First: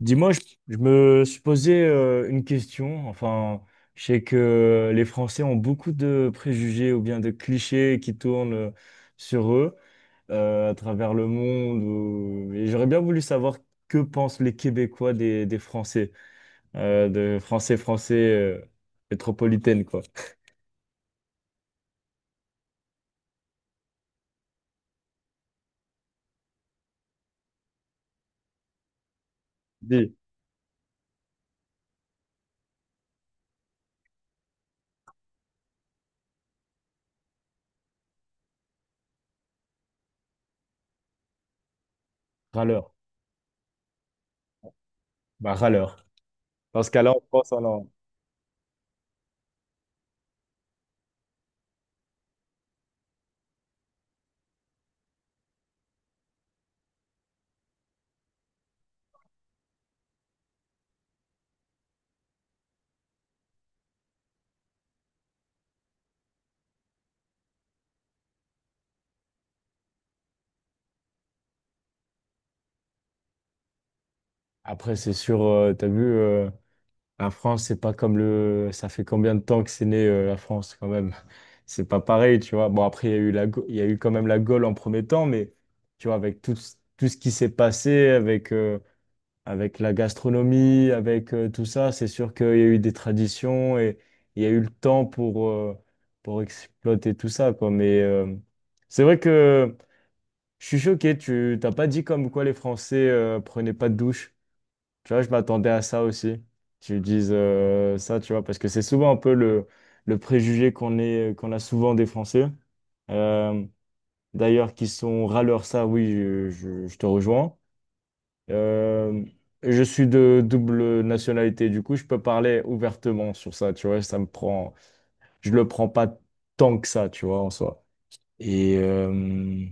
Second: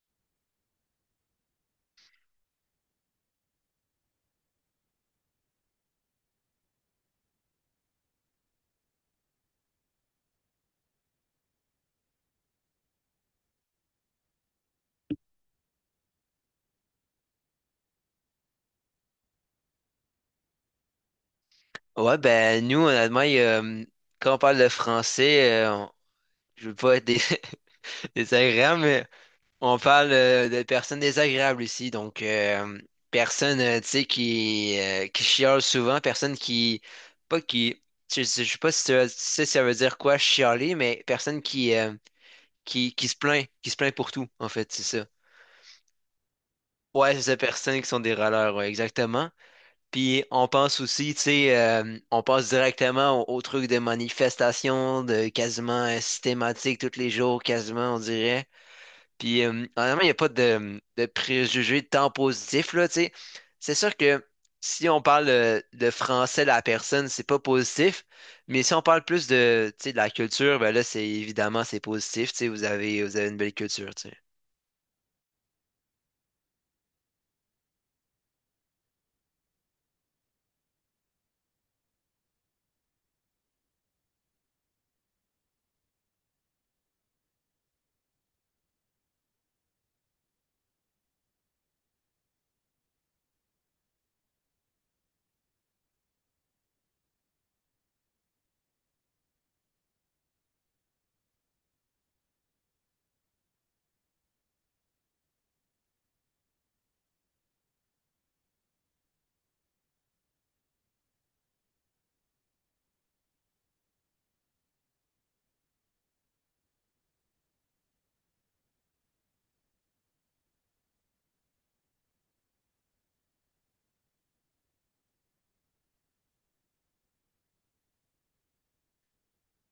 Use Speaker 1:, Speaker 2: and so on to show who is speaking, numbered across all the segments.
Speaker 1: Dis-moi, je me suis posé une question. Je sais que les Français ont beaucoup de préjugés ou bien de clichés qui tournent sur eux à travers le monde. Et j'aurais bien voulu savoir que pensent les Québécois des Français, de Français français métropolitaine, quoi.
Speaker 2: Ouais, ben nous, honnêtement, il y a, quand on parle de français, je veux pas être désagréable, mais on
Speaker 1: Des
Speaker 2: parle de personnes désagréables ici. Donc, personne, tu sais, qui chiale souvent, personne qui, pas qui, je sais pas si tu sais si ça veut dire quoi, chialer, mais personne
Speaker 1: râleurs.
Speaker 2: qui se plaint pour tout, en fait, c'est ça.
Speaker 1: Bah, râleurs. Dans ce cas-là,
Speaker 2: Ouais,
Speaker 1: on
Speaker 2: c'est ça,
Speaker 1: pense
Speaker 2: personnes
Speaker 1: en...
Speaker 2: qui sont des râleurs, ouais, exactement. Puis on pense aussi, tu sais, on passe directement au truc de manifestation, de quasiment systématique tous les jours, quasiment, on dirait. Puis honnêtement, il n'y a pas de préjugés de temps positif, là, tu sais. C'est sûr que si on parle de français de la personne, c'est pas positif. Mais si on parle plus de, tu sais, de la culture, ben là, c'est évidemment, c'est positif, tu sais, vous avez une belle culture, tu sais.
Speaker 1: Après, c'est sûr, t'as vu. La France, c'est pas comme le. Ça fait combien de temps que c'est né la France quand même? C'est pas pareil, tu vois. Bon, après, il y a eu la... Il y a eu quand même la Gaule en premier temps, mais tu vois, avec tout, tout ce qui s'est passé, avec, avec la gastronomie, avec tout ça, c'est sûr qu'il y a eu des traditions et il y a eu le temps pour exploiter tout ça, quoi. Mais c'est vrai que je suis choqué, tu t'as pas dit comme quoi les Français prenaient pas de douche. Tu vois, je m'attendais à ça aussi. Tu dises ça, tu vois, parce que c'est souvent un peu le préjugé qu'on est, qu'on a souvent des Français. Euh, D'ailleurs, qui sont râleurs, ça, oui, je te rejoins. Euh, je suis de double nationalité, du coup, je peux parler ouvertement sur ça, tu vois, ça me prend, je le prends pas tant que ça, tu vois, en soi. Et,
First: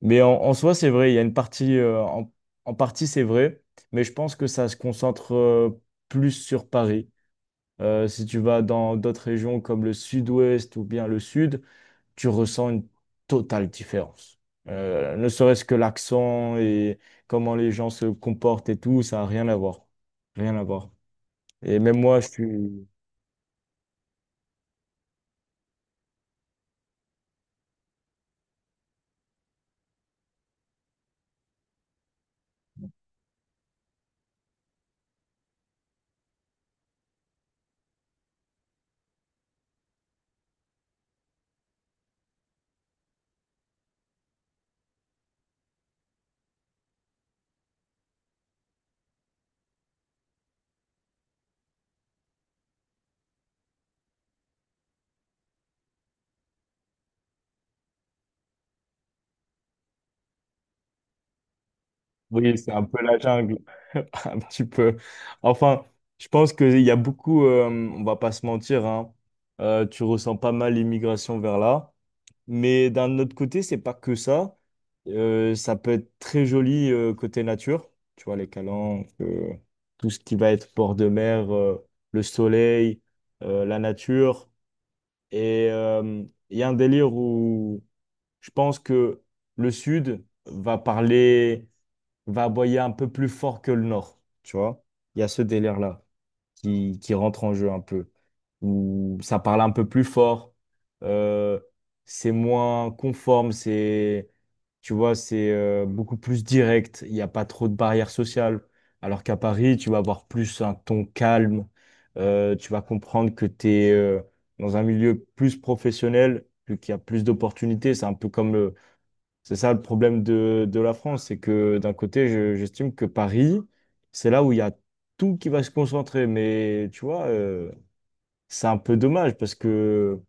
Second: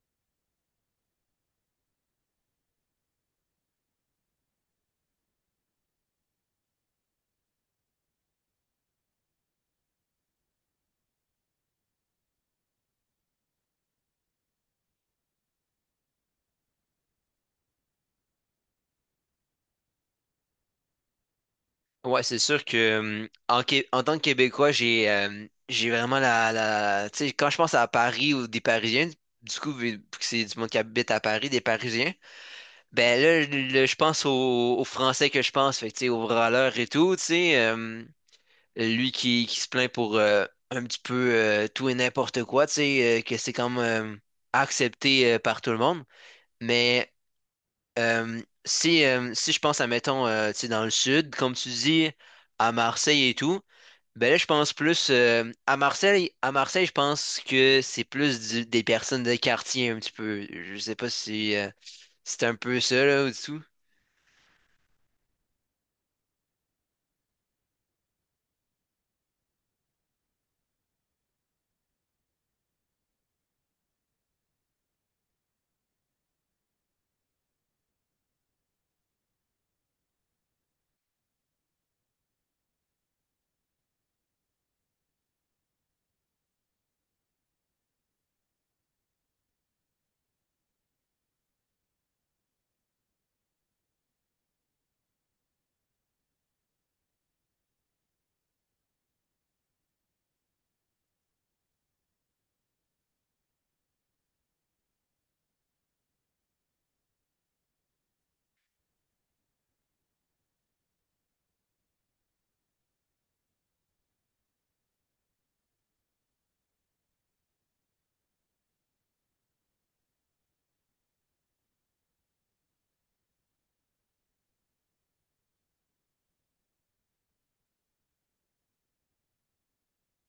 Speaker 1: mais en soi, c'est vrai, il y a une partie, en partie, c'est vrai, mais je pense que ça se concentre plus sur Paris. Si tu vas dans d'autres régions comme le sud-ouest ou bien le sud, tu ressens une totale différence. Ne serait-ce que l'accent et comment les gens se comportent et tout, ça n'a rien à voir. Rien à voir. Et même moi,
Speaker 2: Ouais,
Speaker 1: je
Speaker 2: c'est sûr
Speaker 1: suis...
Speaker 2: que en, en tant que Québécois, j'ai vraiment la... Tu sais, quand je pense à Paris ou des Parisiens, du coup, vu que c'est du monde qui habite à Paris, des Parisiens, ben là, je pense aux Français que je pense, fait que, tu sais, aux râleurs et tout, tu sais, lui qui se plaint pour un petit peu tout et n'importe quoi, tu sais, que c'est comme accepté par tout le monde. Mais euh, si, si je pense à, mettons, tu sais, dans le sud, comme tu dis, à Marseille et tout, ben là, je pense plus à Marseille. À Marseille, je pense que c'est plus des personnes de quartier un petit peu. Je sais pas si c'est un
Speaker 1: Oui, c'est
Speaker 2: peu
Speaker 1: un peu
Speaker 2: ça
Speaker 1: la
Speaker 2: là
Speaker 1: jungle.
Speaker 2: au-dessous.
Speaker 1: Un petit peu. Enfin, je pense qu'il y a beaucoup, on va pas se mentir, hein, tu ressens pas mal l'immigration vers là. Mais d'un autre côté, c'est pas que ça. Ça peut être très joli côté nature. Tu vois, les calanques, tout ce qui va être bord de mer, le soleil, la nature. Et il y a un délire où je pense que le sud va parler va aboyer un peu plus fort que le Nord, tu vois. Il y a ce délire-là qui rentre en jeu un peu, où ça parle un peu plus fort, euh, c'est moins conforme, c'est, tu vois, c'est beaucoup plus direct, il n'y a pas trop de barrières sociales, alors qu'à Paris, tu vas avoir plus un ton calme, tu vas comprendre que tu es dans un milieu plus professionnel, vu qu'il y a plus d'opportunités, c'est un peu comme le c'est ça le problème de la France, c'est que d'un côté, j'estime que Paris, c'est là où il y a tout qui va se concentrer. Mais tu vois, c'est un peu dommage parce que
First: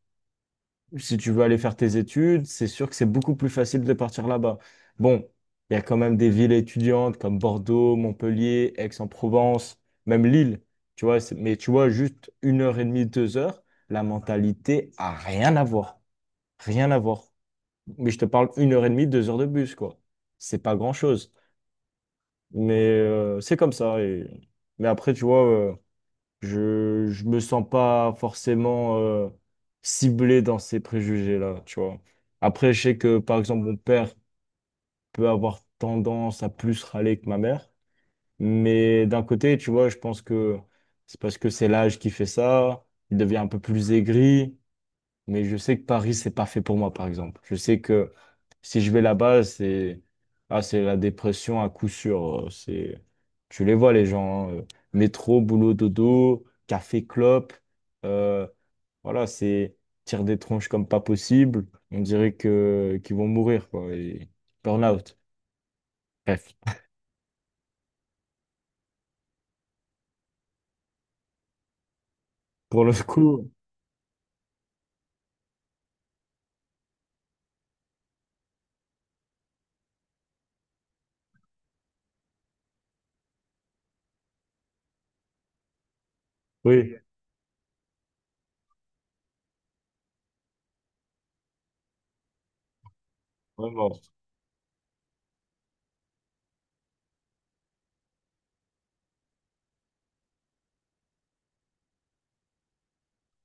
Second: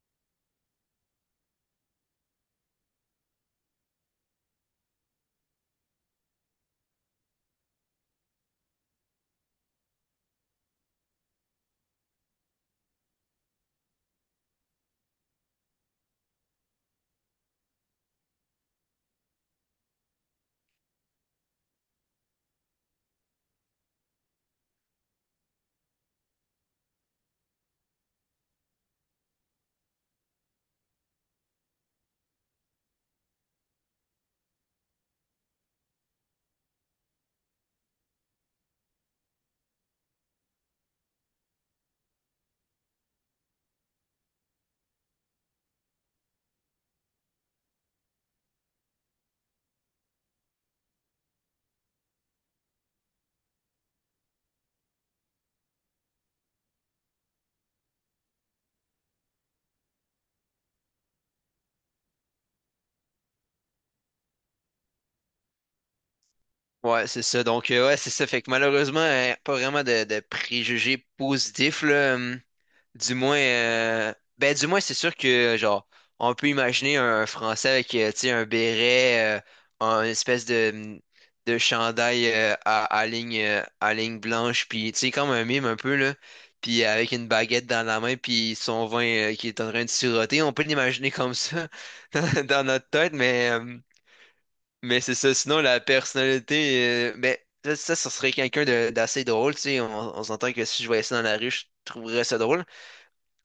Speaker 1: si tu veux aller faire tes études, c'est sûr que c'est beaucoup plus facile de partir là-bas. Bon, il y a quand même des villes étudiantes comme Bordeaux, Montpellier, Aix-en-Provence, même Lille. Tu vois, mais tu vois, juste une heure et demie, deux heures, la mentalité a rien à voir. Rien à voir. Mais je te parle une heure et demie, deux heures de bus, quoi. C'est pas grand-chose. Mais c'est comme ça. Et... Mais après, tu vois, je me sens pas forcément ciblé dans ces préjugés-là, tu vois. Après, je sais que, par exemple, mon père peut avoir tendance à plus râler que ma mère. Mais d'un côté, tu vois, je pense que c'est parce que c'est l'âge qui fait ça. Il devient un peu plus aigri. Mais je sais que Paris, c'est pas fait pour moi, par exemple. Je sais que si je vais là-bas, c'est ah, c'est la dépression à coup sûr. C'est tu les vois les gens, hein, métro, boulot, dodo, café, clope. euh, voilà, c'est tire des tronches comme pas possible. On dirait que qu'ils vont mourir quoi. Et burn-out. Bref.
Speaker 2: Ouais, c'est ça. Donc ouais, c'est ça. Fait que malheureusement, pas vraiment de préjugés positifs là.
Speaker 1: Pour le
Speaker 2: Du moins,
Speaker 1: coup,
Speaker 2: ben du moins, c'est sûr que genre, on peut imaginer un Français avec, tu sais, un béret, une espèce de, de chandail à, à ligne blanche, puis tu sais, comme un mime un peu là, puis
Speaker 1: oui,
Speaker 2: avec une baguette dans la main, puis son vin qui est en train de siroter. On peut l'imaginer comme ça dans, dans notre tête,
Speaker 1: vraiment.
Speaker 2: mais c'est ça. Sinon, la personnalité, mais ça serait quelqu'un d'assez drôle, tu sais. On s'entend que si je voyais ça dans la rue, je trouverais ça drôle.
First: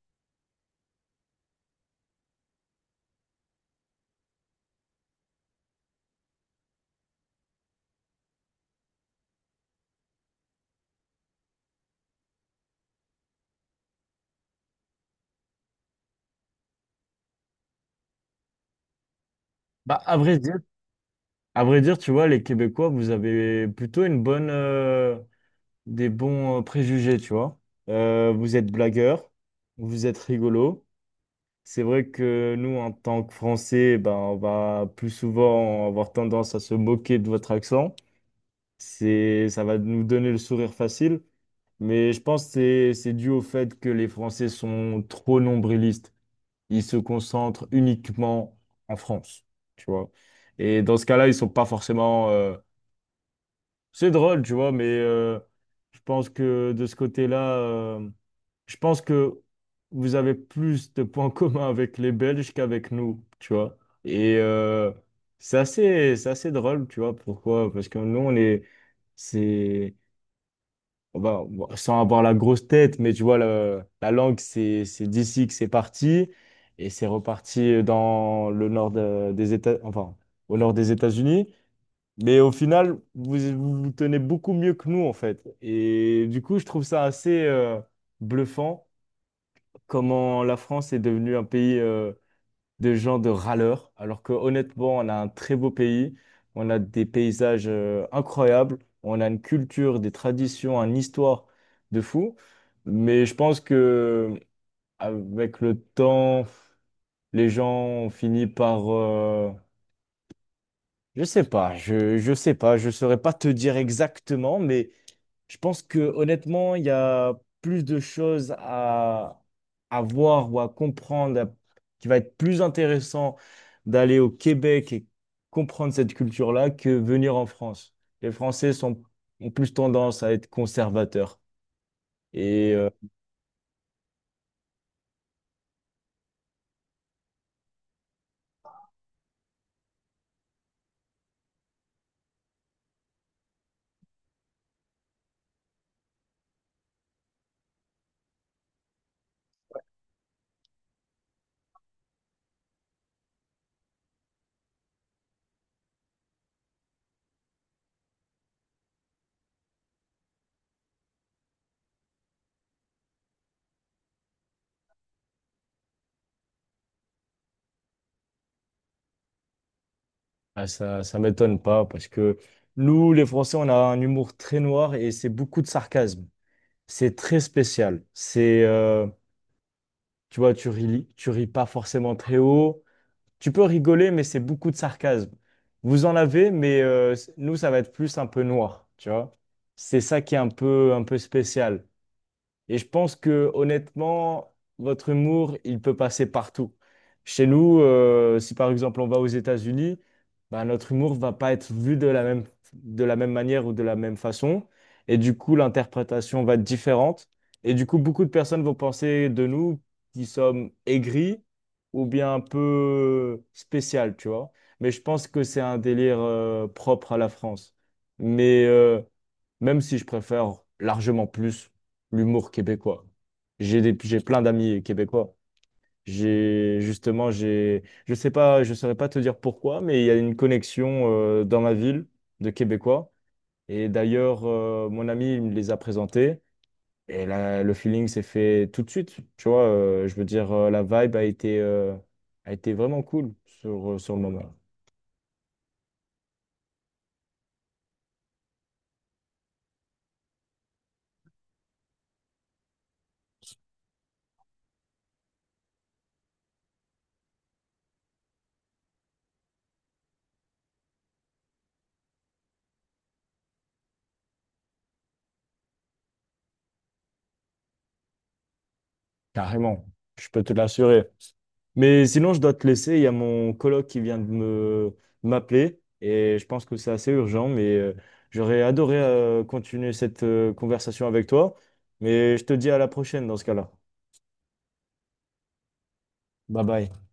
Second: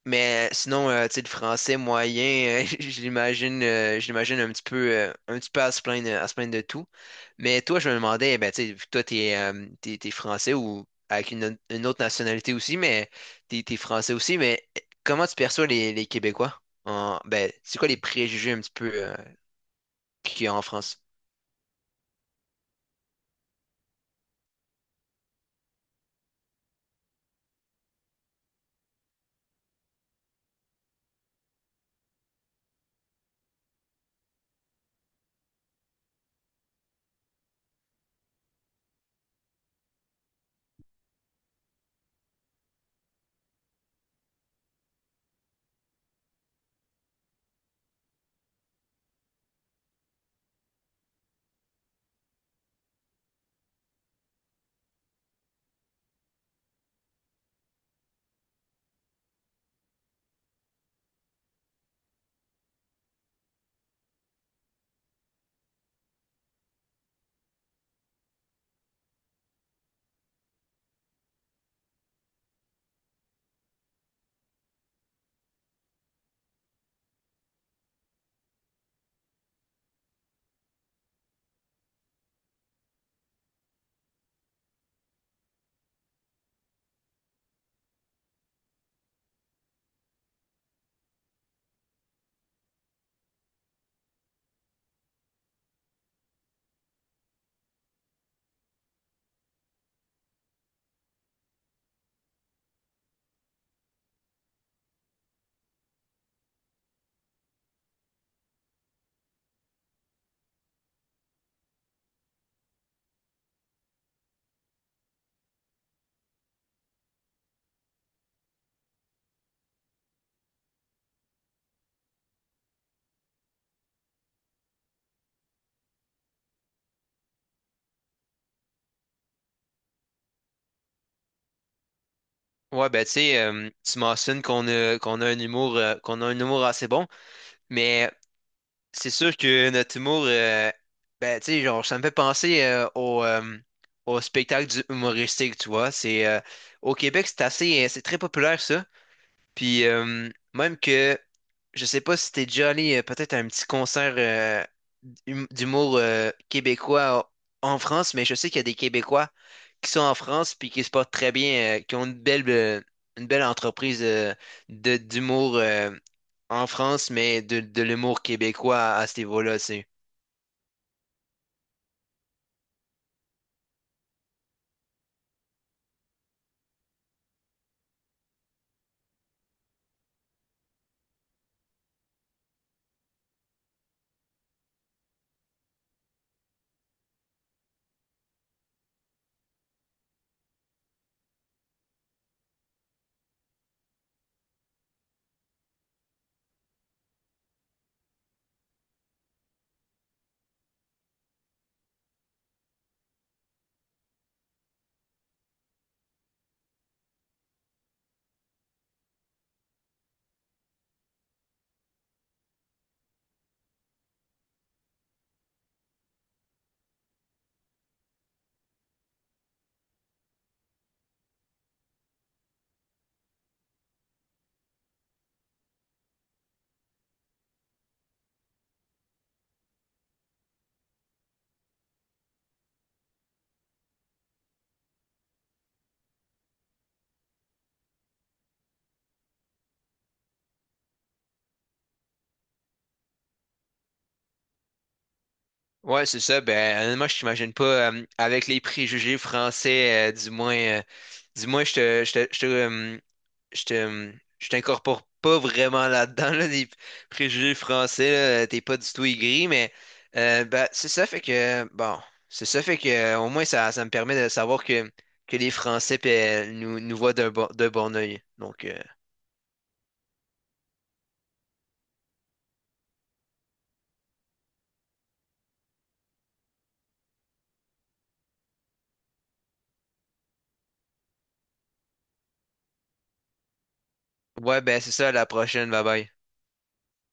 Speaker 2: Mais sinon, tu sais, le français moyen, je l'imagine un petit peu à se plaindre de tout. Mais toi, je me demandais, ben, tu sais, vu que toi, t'es français ou avec une autre nationalité aussi, mais t'es français aussi, mais eh, comment tu perçois les Québécois? En, ben, c'est quoi les préjugés un petit peu,
Speaker 1: Bah à vrai
Speaker 2: qu'il y a
Speaker 1: dire,
Speaker 2: en France?
Speaker 1: à vrai dire, tu vois, les Québécois, vous avez plutôt une bonne des bons préjugés, tu vois. Vous êtes blagueur, vous êtes rigolo. C'est vrai que nous, en tant que Français, ben, on va plus souvent avoir tendance à se moquer de votre accent. C'est, ça va nous donner le sourire facile, mais je pense que c'est dû au fait que les Français sont trop nombrilistes. Ils se concentrent uniquement en France, tu vois. Et dans ce cas-là, ils sont pas forcément c'est drôle, tu vois, mais je pense que de ce côté-là, je pense que vous avez plus de points communs avec les Belges qu'avec nous, tu vois. Et c'est assez drôle, tu vois, pourquoi? Parce que nous, on est, c'est, on va- bon, sans avoir la grosse tête, mais tu vois, la langue, c'est d'ici que c'est parti, et c'est reparti dans le des États, enfin, au nord des États-Unis. Mais au final, vous, vous vous tenez beaucoup mieux que nous, en fait. Et du coup, je trouve ça assez bluffant comment la France est devenue un pays de gens de râleurs, alors que honnêtement, on a un très beau pays, on a des paysages incroyables, on a une culture, des traditions, une histoire de fou. Mais je pense que avec le temps, les gens ont fini par... je sais pas, je saurais pas te dire exactement, mais je pense que honnêtement, il y a plus de choses à voir ou à comprendre, à- qui va être plus intéressant d'aller au Québec et comprendre cette culture-là que venir en France. Les Français sont, ont plus tendance à être conservateurs. Et
Speaker 2: Ouais, ben, tu sais, tu mentionnes qu'on a un humour, qu'on a un humour assez bon, mais c'est sûr que notre humour, ben, tu sais, genre, ça me fait penser au spectacle du humoristique, tu vois. C'est, au Québec, c'est assez, c'est très populaire, ça. Puis, même que, je sais pas si t'es déjà allé peut-être à un petit concert d'humour québécois en France, mais je sais qu'il y a des Québécois qui sont en France puis qui se portent très bien, qui ont une belle entreprise d'humour en France, mais de l'humour québécois à ce niveau-là, c'est.
Speaker 1: ah, ça m'étonne pas parce que nous, les Français, on a un humour très noir et c'est beaucoup de sarcasme. C'est très spécial. C'est, tu vois, tu ris pas forcément très haut. Tu peux rigoler, mais c'est beaucoup de sarcasme. Vous en avez, mais nous, ça va être plus un peu noir, tu vois. C'est ça qui est un peu spécial. Et je pense que honnêtement, votre humour, il peut passer partout. Chez nous, si par exemple on va aux États-Unis, bah, notre humour va pas être vu de la même manière ou de la même façon. Et du coup, l'interprétation va être différente. Et du coup, beaucoup de personnes vont penser de nous qui sommes aigris ou bien un peu spécial, tu vois. Mais je pense que c'est un délire propre à la France. Mais même si je préfère largement plus l'humour québécois. J'ai plein d'amis québécois. Je sais pas, je saurais pas te dire pourquoi, mais il y a une connexion dans ma ville de Québécois. Et d'ailleurs, mon ami il me les a présentés. Et là, le feeling s'est fait tout de suite. Tu vois, je veux dire, la vibe a été vraiment cool sur, sur le moment.
Speaker 2: Ouais, c'est ça. Ben, honnêtement, je t'imagine pas avec les préjugés français, du moins, je te, je te, je te, je te, je t'incorpore pas vraiment là-dedans, là, des préjugés français, là, t'es pas du tout aigri, mais ben, c'est ça fait que, au moins, ça me permet de savoir que les Français nous voient d'un bon œil. Donc,
Speaker 1: Carrément, je peux te l'assurer. Mais sinon, je dois te laisser. Il y a mon coloc qui vient de me m'appeler et je pense que c'est assez urgent. Mais j'aurais adoré continuer cette conversation avec toi. Mais je te dis à la prochaine dans ce cas-là.
Speaker 2: ouais, ben, c'est ça, à la prochaine, bye bye.
Speaker 1: Bye bye.